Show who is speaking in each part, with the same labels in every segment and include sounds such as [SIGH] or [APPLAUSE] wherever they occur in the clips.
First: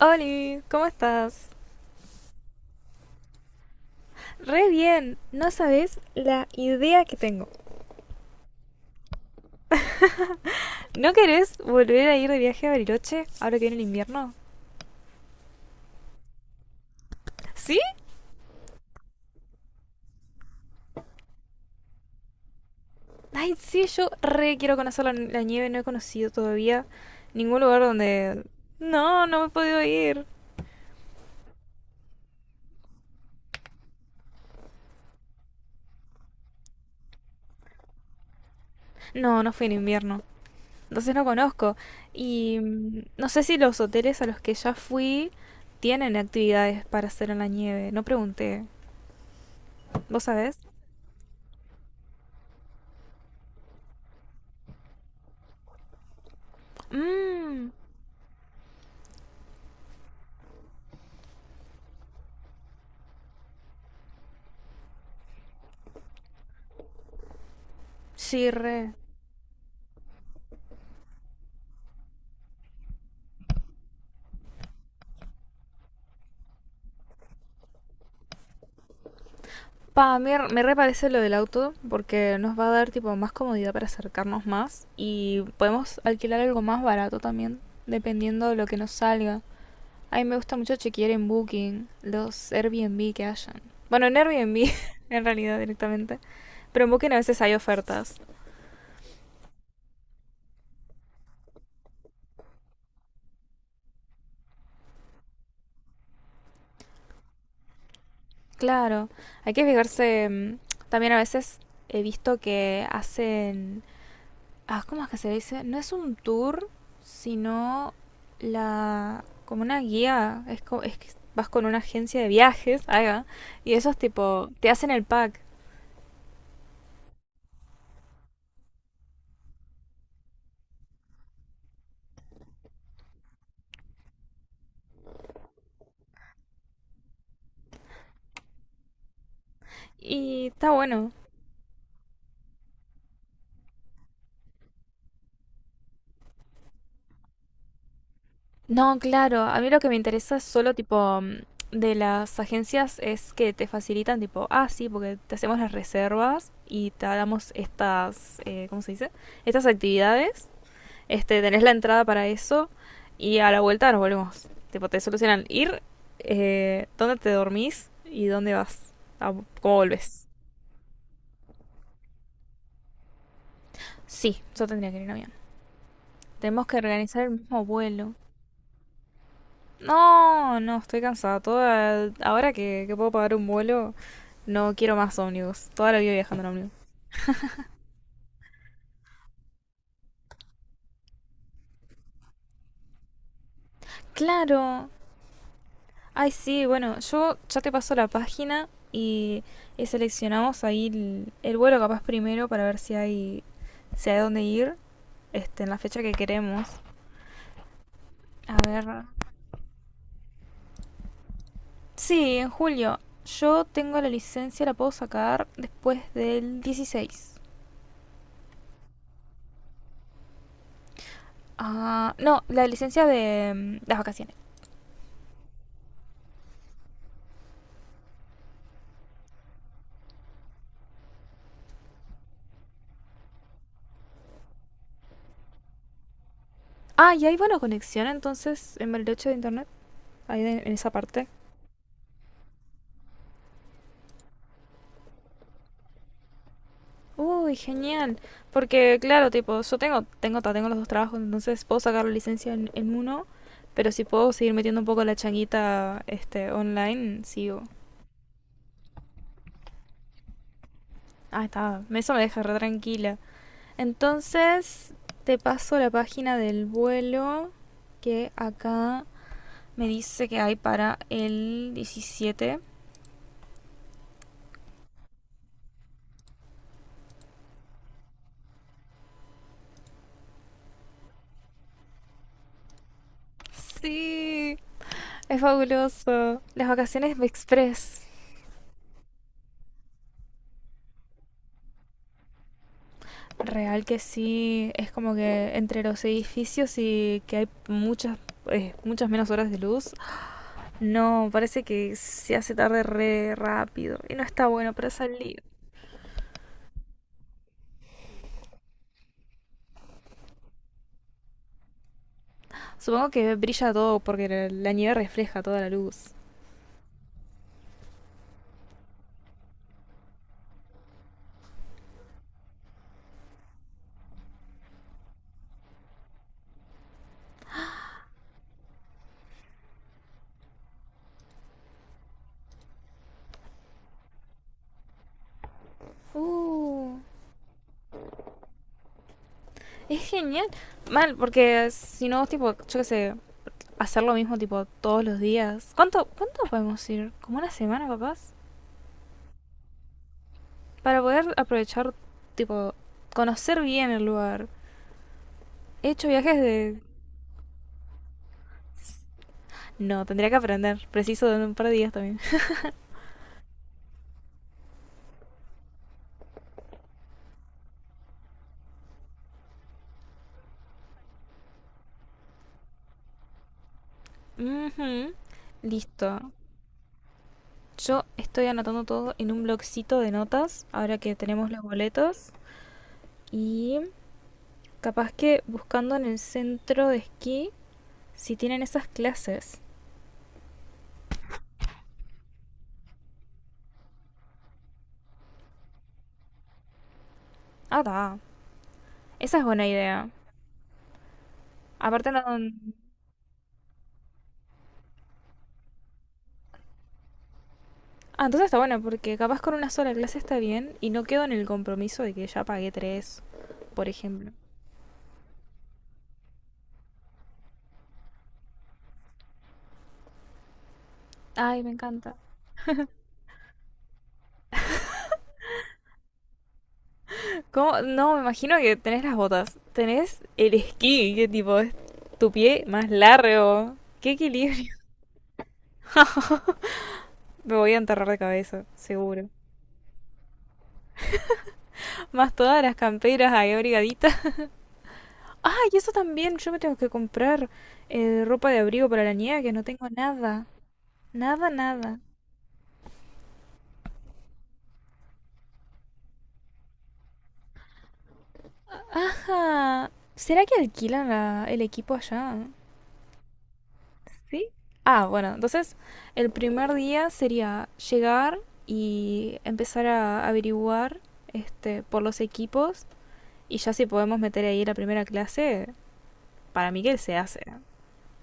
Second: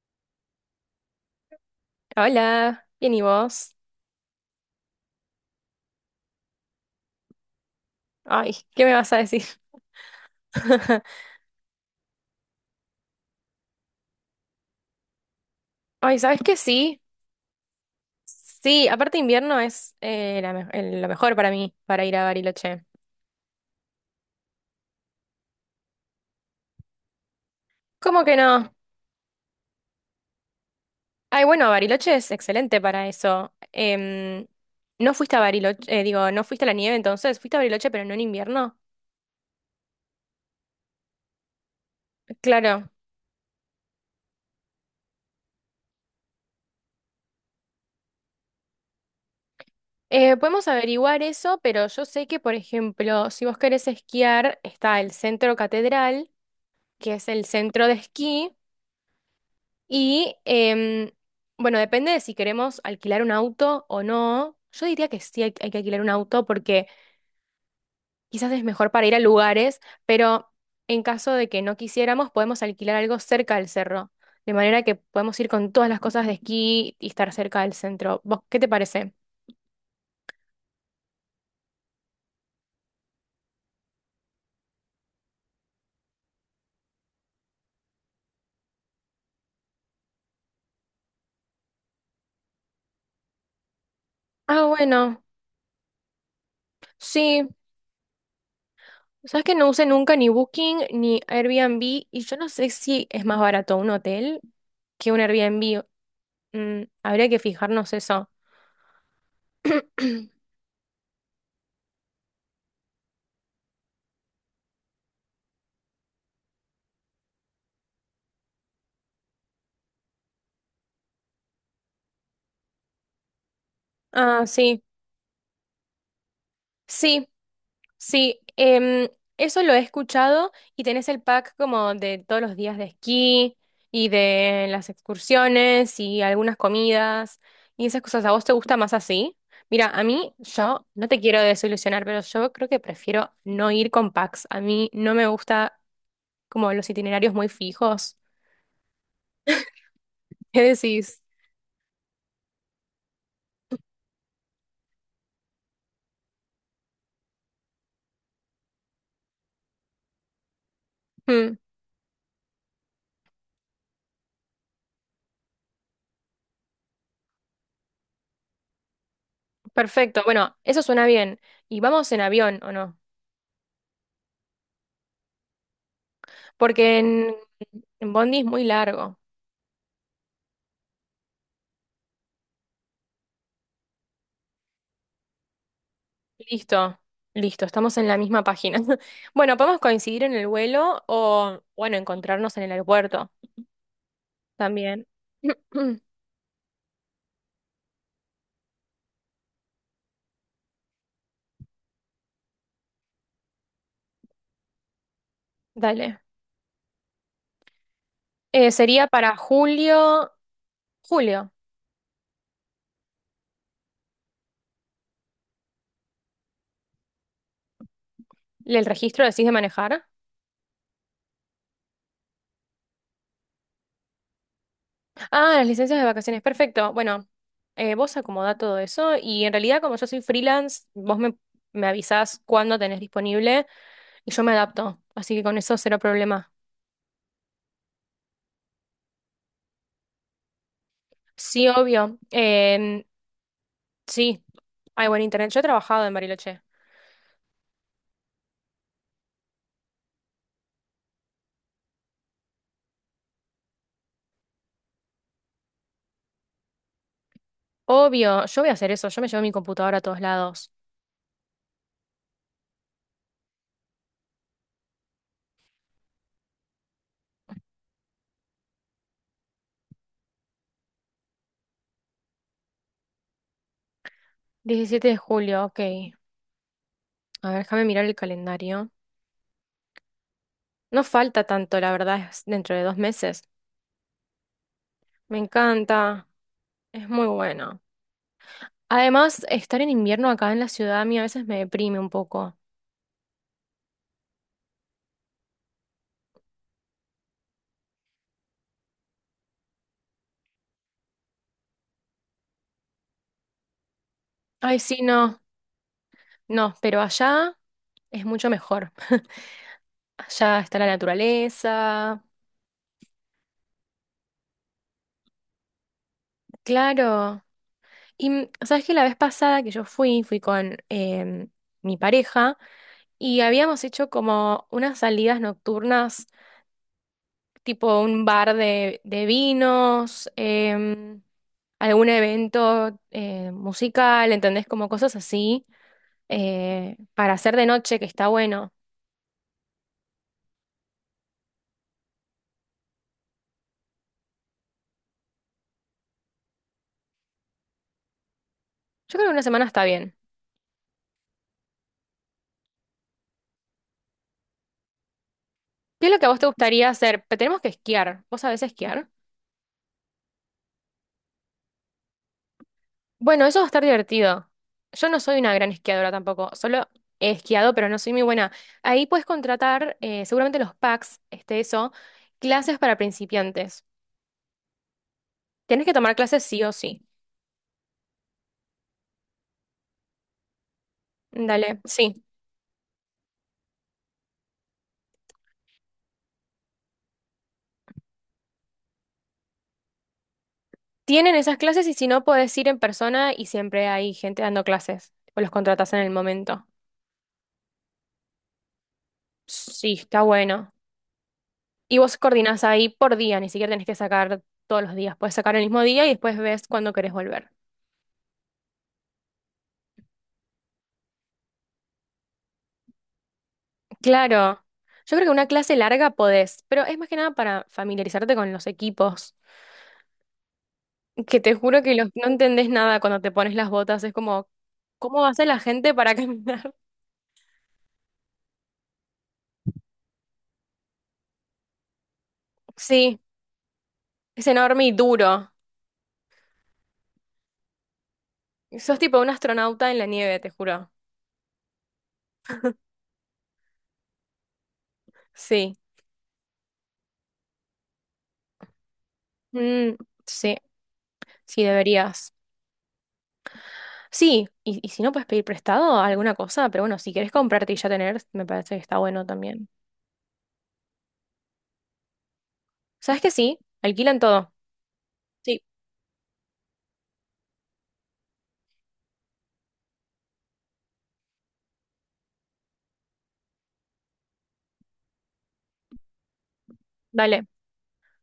Speaker 1: Oli, ¿cómo estás?
Speaker 2: Hola, bien y vos.
Speaker 1: Re bien, no sabes la idea que tengo.
Speaker 2: Ay, ¿qué me vas a decir?
Speaker 1: ¿No
Speaker 2: [LAUGHS]
Speaker 1: querés volver a ir de viaje a Bariloche ahora que viene el invierno?
Speaker 2: Ay, ¿sabes qué? Sí,
Speaker 1: ¿Sí?
Speaker 2: sí, aparte invierno es lo mejor para mí, para ir a Bariloche.
Speaker 1: Ay, sí, yo re quiero conocer la nieve, no he conocido todavía ningún lugar
Speaker 2: ¿Cómo que
Speaker 1: donde.
Speaker 2: no?
Speaker 1: No, no he podido ir.
Speaker 2: Ay, bueno, Bariloche es excelente para eso. ¿No fuiste a Bariloche? Digo, ¿no fuiste a la nieve entonces? ¿Fuiste a Bariloche pero no en invierno?
Speaker 1: No, no fui en invierno. Entonces no conozco. Y
Speaker 2: Claro.
Speaker 1: no sé si los hoteles a los que ya fui tienen actividades para hacer en la nieve. No pregunté. ¿Vos sabés?
Speaker 2: Podemos averiguar eso, pero yo sé que, por ejemplo, si vos querés esquiar, está el Centro Catedral, que es el
Speaker 1: Mmm,
Speaker 2: centro de esquí. Y bueno, depende de si queremos alquilar un auto o no. Yo diría que sí hay que alquilar un auto porque
Speaker 1: sí,
Speaker 2: quizás es mejor
Speaker 1: re.
Speaker 2: para ir a lugares, pero en caso de que no quisiéramos, podemos alquilar algo cerca del cerro, de manera que podemos ir con todas las cosas de esquí y estar cerca del centro. ¿Vos qué te parece?
Speaker 1: Pa, a mí me reparece lo del auto porque nos va a dar tipo más comodidad para acercarnos más y podemos alquilar algo más barato también, dependiendo de lo que nos salga. A mí me gusta mucho chequear en Booking los Airbnb que hayan. Bueno, en
Speaker 2: Ah,
Speaker 1: Airbnb [LAUGHS]
Speaker 2: bueno,
Speaker 1: en realidad directamente, pero en Booking a veces
Speaker 2: sí,
Speaker 1: hay ofertas.
Speaker 2: sabes que no usé nunca ni Booking ni Airbnb y yo no sé si es más barato un hotel que un Airbnb. Mm, habría que fijarnos eso.
Speaker 1: Claro, hay que fijarse.
Speaker 2: [CLEARS THROAT]
Speaker 1: También a veces he visto que hacen ah, ¿cómo es que se dice? No es un tour, sino la como una guía, es que vas con una agencia de viajes, [LAUGHS] ahí va, y esos
Speaker 2: Ah,
Speaker 1: tipo te
Speaker 2: sí,
Speaker 1: hacen el pack
Speaker 2: sí, sí. Eso lo he escuchado y tenés el pack como de todos los días de esquí y de las excursiones y algunas comidas y esas cosas. ¿A vos te gusta más así? Mira, a mí
Speaker 1: y está
Speaker 2: yo no
Speaker 1: bueno.
Speaker 2: te quiero desilusionar, pero yo creo que prefiero no ir con packs. A mí no me gusta como los itinerarios muy fijos.
Speaker 1: No, claro, a mí lo que me interesa es
Speaker 2: [LAUGHS] ¿Qué
Speaker 1: solo tipo
Speaker 2: decís?
Speaker 1: de las agencias es que te facilitan tipo, ah, sí, porque te hacemos las reservas y te damos estas, ¿cómo se dice? Estas actividades. Este,
Speaker 2: Mm,
Speaker 1: tenés la entrada para eso y a la vuelta nos volvemos. Tipo, te solucionan ir, dónde te dormís y dónde vas, a- cómo
Speaker 2: perfecto,
Speaker 1: volvés.
Speaker 2: bueno, eso suena bien. ¿Y vamos en avión o no?
Speaker 1: Sí, yo tendría que ir en avión. Tenemos que
Speaker 2: Porque
Speaker 1: organizar el mismo
Speaker 2: en
Speaker 1: vuelo.
Speaker 2: Bondi es muy largo.
Speaker 1: No, no, estoy cansada. Toda, ahora que puedo pagar un vuelo, no quiero más ómnibus. Toda la vida viajando en ómnibus.
Speaker 2: Listo, listo, estamos en la misma página. [LAUGHS] Bueno, podemos coincidir en el vuelo o, bueno, encontrarnos en el aeropuerto
Speaker 1: Claro.
Speaker 2: también. [CLEARS THROAT]
Speaker 1: Ay, sí, bueno, yo ya te paso la página y seleccionamos ahí el vuelo capaz primero para ver si hay dónde ir. Este, en la fecha que
Speaker 2: Dale.
Speaker 1: queremos. A ver.
Speaker 2: Sería para julio, julio.
Speaker 1: Sí, en julio. Yo tengo la licencia, la puedo sacar después del 16.
Speaker 2: ¿El registro decís de manejar?
Speaker 1: Ah, no, la licencia de las vacaciones.
Speaker 2: Ah, las licencias de vacaciones, perfecto. Bueno, vos acomodá todo eso y en realidad como yo soy freelance, me avisás cuándo tenés disponible y yo me adapto, así que con eso cero problema.
Speaker 1: Ah, y hay buena conexión entonces en Bariloche de internet. Ahí en esa parte.
Speaker 2: Sí, obvio. Sí, hay buen internet. Yo he trabajado en Bariloche.
Speaker 1: Uy, genial. Porque, claro, tipo, yo tengo los dos trabajos, entonces puedo sacar la licencia en uno, pero si puedo seguir metiendo un poco la changuita este, online, sigo.
Speaker 2: Obvio, yo voy a hacer eso, yo me llevo mi computadora a todos lados.
Speaker 1: Ah, está. Eso me deja re tranquila. Entonces, te paso la página del vuelo que acá me dice que hay para el 17.
Speaker 2: 17 de julio, ok. A ver, déjame mirar el calendario. No falta tanto, la verdad, es dentro de dos meses.
Speaker 1: Sí,
Speaker 2: Me
Speaker 1: es
Speaker 2: encanta,
Speaker 1: fabuloso. Las
Speaker 2: es
Speaker 1: vacaciones de
Speaker 2: muy bueno.
Speaker 1: Express.
Speaker 2: Además, estar en invierno acá en la ciudad a mí a veces me deprime un poco.
Speaker 1: Real que sí, es como que entre los edificios y que hay muchas menos horas de luz. No, parece que se hace tarde re rápido y no está bueno
Speaker 2: Ay,
Speaker 1: para
Speaker 2: sí, no,
Speaker 1: salir.
Speaker 2: no, pero allá es mucho mejor. Allá está la naturaleza,
Speaker 1: Supongo que brilla todo porque la nieve refleja toda la luz.
Speaker 2: claro. Y mm, sabes que la vez pasada que yo fui, fui con mi pareja y habíamos hecho como unas salidas nocturnas, tipo un bar de vinos, algún evento musical, ¿entendés? Como cosas así
Speaker 1: Uh,
Speaker 2: para hacer de noche, que está bueno.
Speaker 1: Es genial. Mal, porque si no, tipo, yo qué sé, hacer lo mismo, tipo, todos los días. ¿Cuánto podemos ir? ¿Como una semana, capaz?
Speaker 2: Yo creo que una semana está bien.
Speaker 1: Para poder aprovechar, tipo, conocer bien el lugar. He hecho
Speaker 2: ¿Qué es lo que a
Speaker 1: viajes
Speaker 2: vos te
Speaker 1: de.
Speaker 2: gustaría hacer? Pe- Tenemos que esquiar. ¿Vos sabés esquiar?
Speaker 1: No, tendría que aprender. Preciso de un par de días también.
Speaker 2: Bueno, eso va a estar divertido. Yo no soy una gran esquiadora tampoco. Solo he esquiado, pero no soy muy buena. Ahí puedes contratar, seguramente los packs, este, eso, clases para principiantes.
Speaker 1: Ujú.
Speaker 2: Tienes que tomar
Speaker 1: Listo.
Speaker 2: clases sí o sí.
Speaker 1: Yo estoy anotando todo en un blogcito de notas, ahora que tenemos los
Speaker 2: Dale, sí.
Speaker 1: boletos. Y capaz que buscando en el centro de esquí si tienen esas clases.
Speaker 2: Tienen esas clases y si no, puedes ir en persona y siempre hay gente dando clases. O los contratas en el momento.
Speaker 1: Ah, ta. Esa es buena
Speaker 2: Sí,
Speaker 1: idea.
Speaker 2: está bueno. Y
Speaker 1: Aparte
Speaker 2: vos
Speaker 1: no.
Speaker 2: coordinás ahí por día, ni siquiera tenés que sacar todos los días. Puedes sacar el mismo día y después ves cuándo querés volver.
Speaker 1: Ah, entonces está bueno, porque capaz con una sola clase está bien y no quedo en el compromiso de que ya pagué tres, por ejemplo.
Speaker 2: Claro, yo creo que una clase larga podés, pero es más que nada para familiarizarte con los equipos, que te
Speaker 1: Ay, me
Speaker 2: juro que los-
Speaker 1: encanta.
Speaker 2: no entendés nada cuando te pones las botas. Es como, ¿cómo va a ser la gente para caminar? [LAUGHS]
Speaker 1: ¿Cómo? No, me imagino que tenés las botas. Tenés el esquí, que tipo es tu pie más
Speaker 2: Sí,
Speaker 1: largo. ¡Qué
Speaker 2: es
Speaker 1: equilibrio!
Speaker 2: enorme y duro.
Speaker 1: [LAUGHS] Me voy a enterrar de cabeza,
Speaker 2: Sos tipo
Speaker 1: seguro.
Speaker 2: un astronauta en la nieve, te juro.
Speaker 1: Más todas las camperas ahí abrigaditas. [LAUGHS] ¡Ah, y
Speaker 2: Sí,
Speaker 1: eso también! Yo me tengo que comprar ropa de abrigo para la nieve, que no tengo
Speaker 2: mm,
Speaker 1: nada.
Speaker 2: sí,
Speaker 1: Nada,
Speaker 2: sí
Speaker 1: nada.
Speaker 2: deberías. Sí, y si no puedes pedir prestado alguna cosa, pero bueno, si querés comprarte y ya tener, me parece que está bueno también.
Speaker 1: Ajá. ¿Será que alquilan el equipo allá?
Speaker 2: ¿Sabes que sí? Alquilan
Speaker 1: Sí,
Speaker 2: todo.
Speaker 1: ah, bueno,
Speaker 2: Sí,
Speaker 1: entonces el primer día sería llegar y empezar a averiguar este, por los equipos y ya si podemos meter ahí la primera clase, para mí que se hace.
Speaker 2: dale.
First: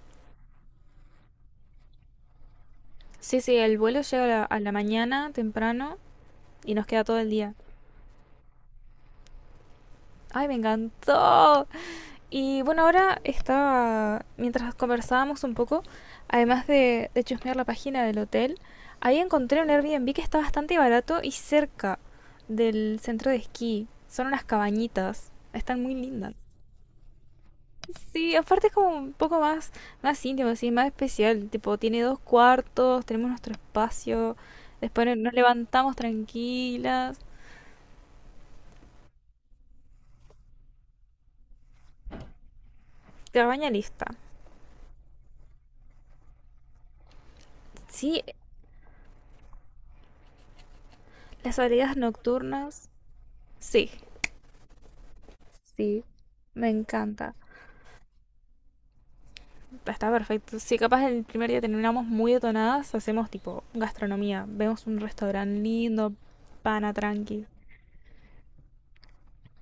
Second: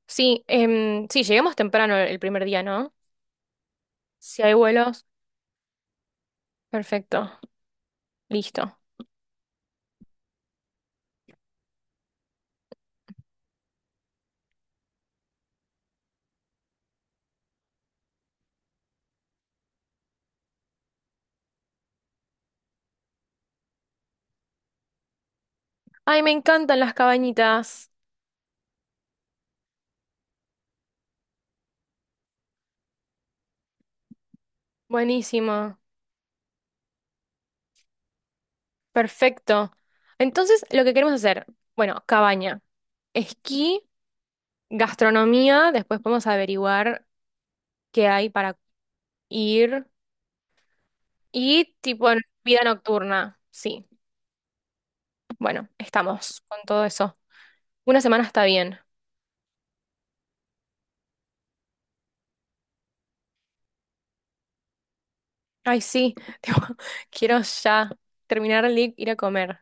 Speaker 2: Sí, sí, lleguemos temprano el primer día, ¿no?
Speaker 1: Sí, sí, el vuelo llega a
Speaker 2: Si
Speaker 1: la,
Speaker 2: hay
Speaker 1: a la
Speaker 2: vuelos,
Speaker 1: mañana temprano y nos queda todo el
Speaker 2: perfecto,
Speaker 1: día.
Speaker 2: listo.
Speaker 1: ¡Ay, me encantó! Y bueno, ahora estaba, mientras conversábamos un poco, además de chusmear la página del hotel, ahí encontré un Airbnb que está bastante barato y cerca del centro de esquí. Son unas cabañitas, están muy
Speaker 2: Ay, me
Speaker 1: lindas.
Speaker 2: encantan las cabañitas.
Speaker 1: Sí, aparte es como un poco más íntimo, así, más especial. Tipo, tiene dos cuartos, tenemos nuestro espacio, después no, nos
Speaker 2: Buenísimo.
Speaker 1: levantamos tranquilas.
Speaker 2: Perfecto. Entonces, lo que queremos hacer, bueno, cabaña,
Speaker 1: Cabaña
Speaker 2: esquí.
Speaker 1: lista.
Speaker 2: Gastronomía, después podemos averiguar qué
Speaker 1: Sí,
Speaker 2: hay para ir.
Speaker 1: las
Speaker 2: Y
Speaker 1: salidas
Speaker 2: tipo en vida
Speaker 1: nocturnas,
Speaker 2: nocturna, sí.
Speaker 1: sí,
Speaker 2: Bueno,
Speaker 1: sí,
Speaker 2: estamos con
Speaker 1: me
Speaker 2: todo eso.
Speaker 1: encanta.
Speaker 2: Una semana está bien.
Speaker 1: Está perfecto. Sí, capaz el primer día terminamos muy detonadas, hacemos tipo gastronomía, vemos un restaurante
Speaker 2: Ay,
Speaker 1: lindo,
Speaker 2: sí, [LAUGHS] tipo,
Speaker 1: pana
Speaker 2: quiero
Speaker 1: tranqui.
Speaker 2: ya terminar el lic, ir a comer.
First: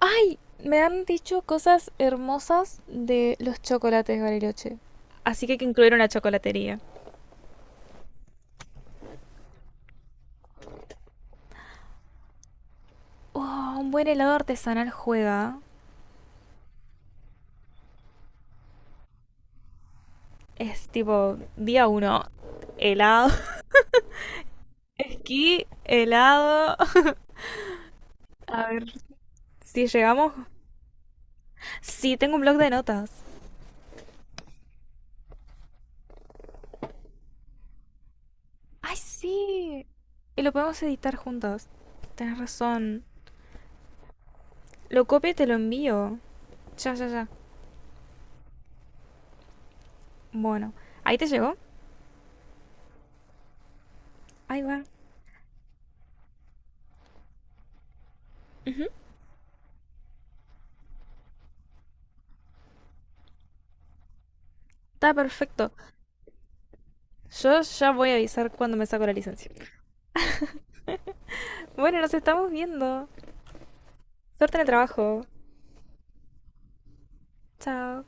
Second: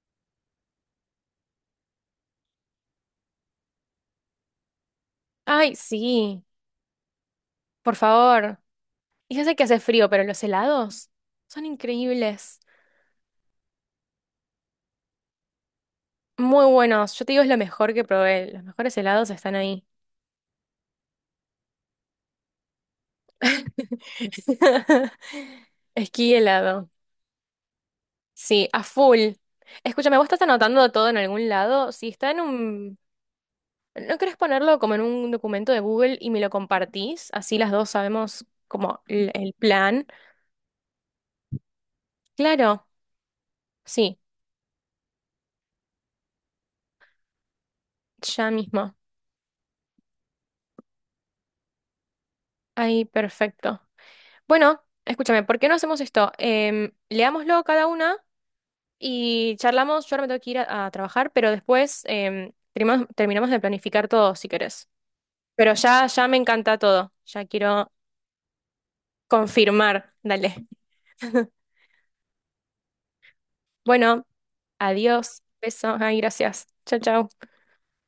Speaker 1: ¡Ay! Me han dicho cosas hermosas de los chocolates Bariloche. Así que hay que
Speaker 2: Ay,
Speaker 1: incluir una
Speaker 2: sí,
Speaker 1: chocolatería.
Speaker 2: por favor. Y ya sé que hace frío, pero los helados son increíbles.
Speaker 1: Oh, un buen helado artesanal juega.
Speaker 2: Muy buenos. Yo te digo, es lo mejor que probé. Los mejores helados están ahí.
Speaker 1: Es tipo día uno. Helado. [LAUGHS]
Speaker 2: [LAUGHS]
Speaker 1: Esquí,
Speaker 2: Esquí
Speaker 1: helado.
Speaker 2: helado.
Speaker 1: A
Speaker 2: Sí, a
Speaker 1: ver
Speaker 2: full.
Speaker 1: si
Speaker 2: Escúchame, ¿vos
Speaker 1: llegamos.
Speaker 2: estás anotando todo en algún lado? Si
Speaker 1: Sí,
Speaker 2: está
Speaker 1: tengo un
Speaker 2: en
Speaker 1: blog de
Speaker 2: un...
Speaker 1: notas.
Speaker 2: ¿No querés ponerlo como en un documento de Google y me lo compartís? Así las dos sabemos
Speaker 1: ¡Ay,
Speaker 2: como el
Speaker 1: sí!
Speaker 2: plan.
Speaker 1: Y lo podemos editar juntos. Tenés
Speaker 2: Claro,
Speaker 1: razón.
Speaker 2: sí,
Speaker 1: Lo copio y te lo envío. Ya, ya, ya.
Speaker 2: ya mismo.
Speaker 1: Bueno, ¿ahí te llegó?
Speaker 2: Ahí, perfecto.
Speaker 1: Ahí va.
Speaker 2: Bueno, escúchame, ¿por qué no hacemos esto? Em, leámoslo cada una y charlamos. Yo ahora me tengo que ir a trabajar, pero después terminamos, terminamos de planificar todo, si querés.
Speaker 1: Está perfecto.
Speaker 2: Pero ya, ya me encanta todo. Ya
Speaker 1: Yo ya
Speaker 2: quiero
Speaker 1: voy a avisar cuando me saco la licencia.
Speaker 2: confirmar. Dale. [LAUGHS]
Speaker 1: Bueno, nos estamos viendo.
Speaker 2: Bueno,
Speaker 1: Suerte en el trabajo.
Speaker 2: adiós, besos, ay, gracias. Chao, chao.
Speaker 1: Chao.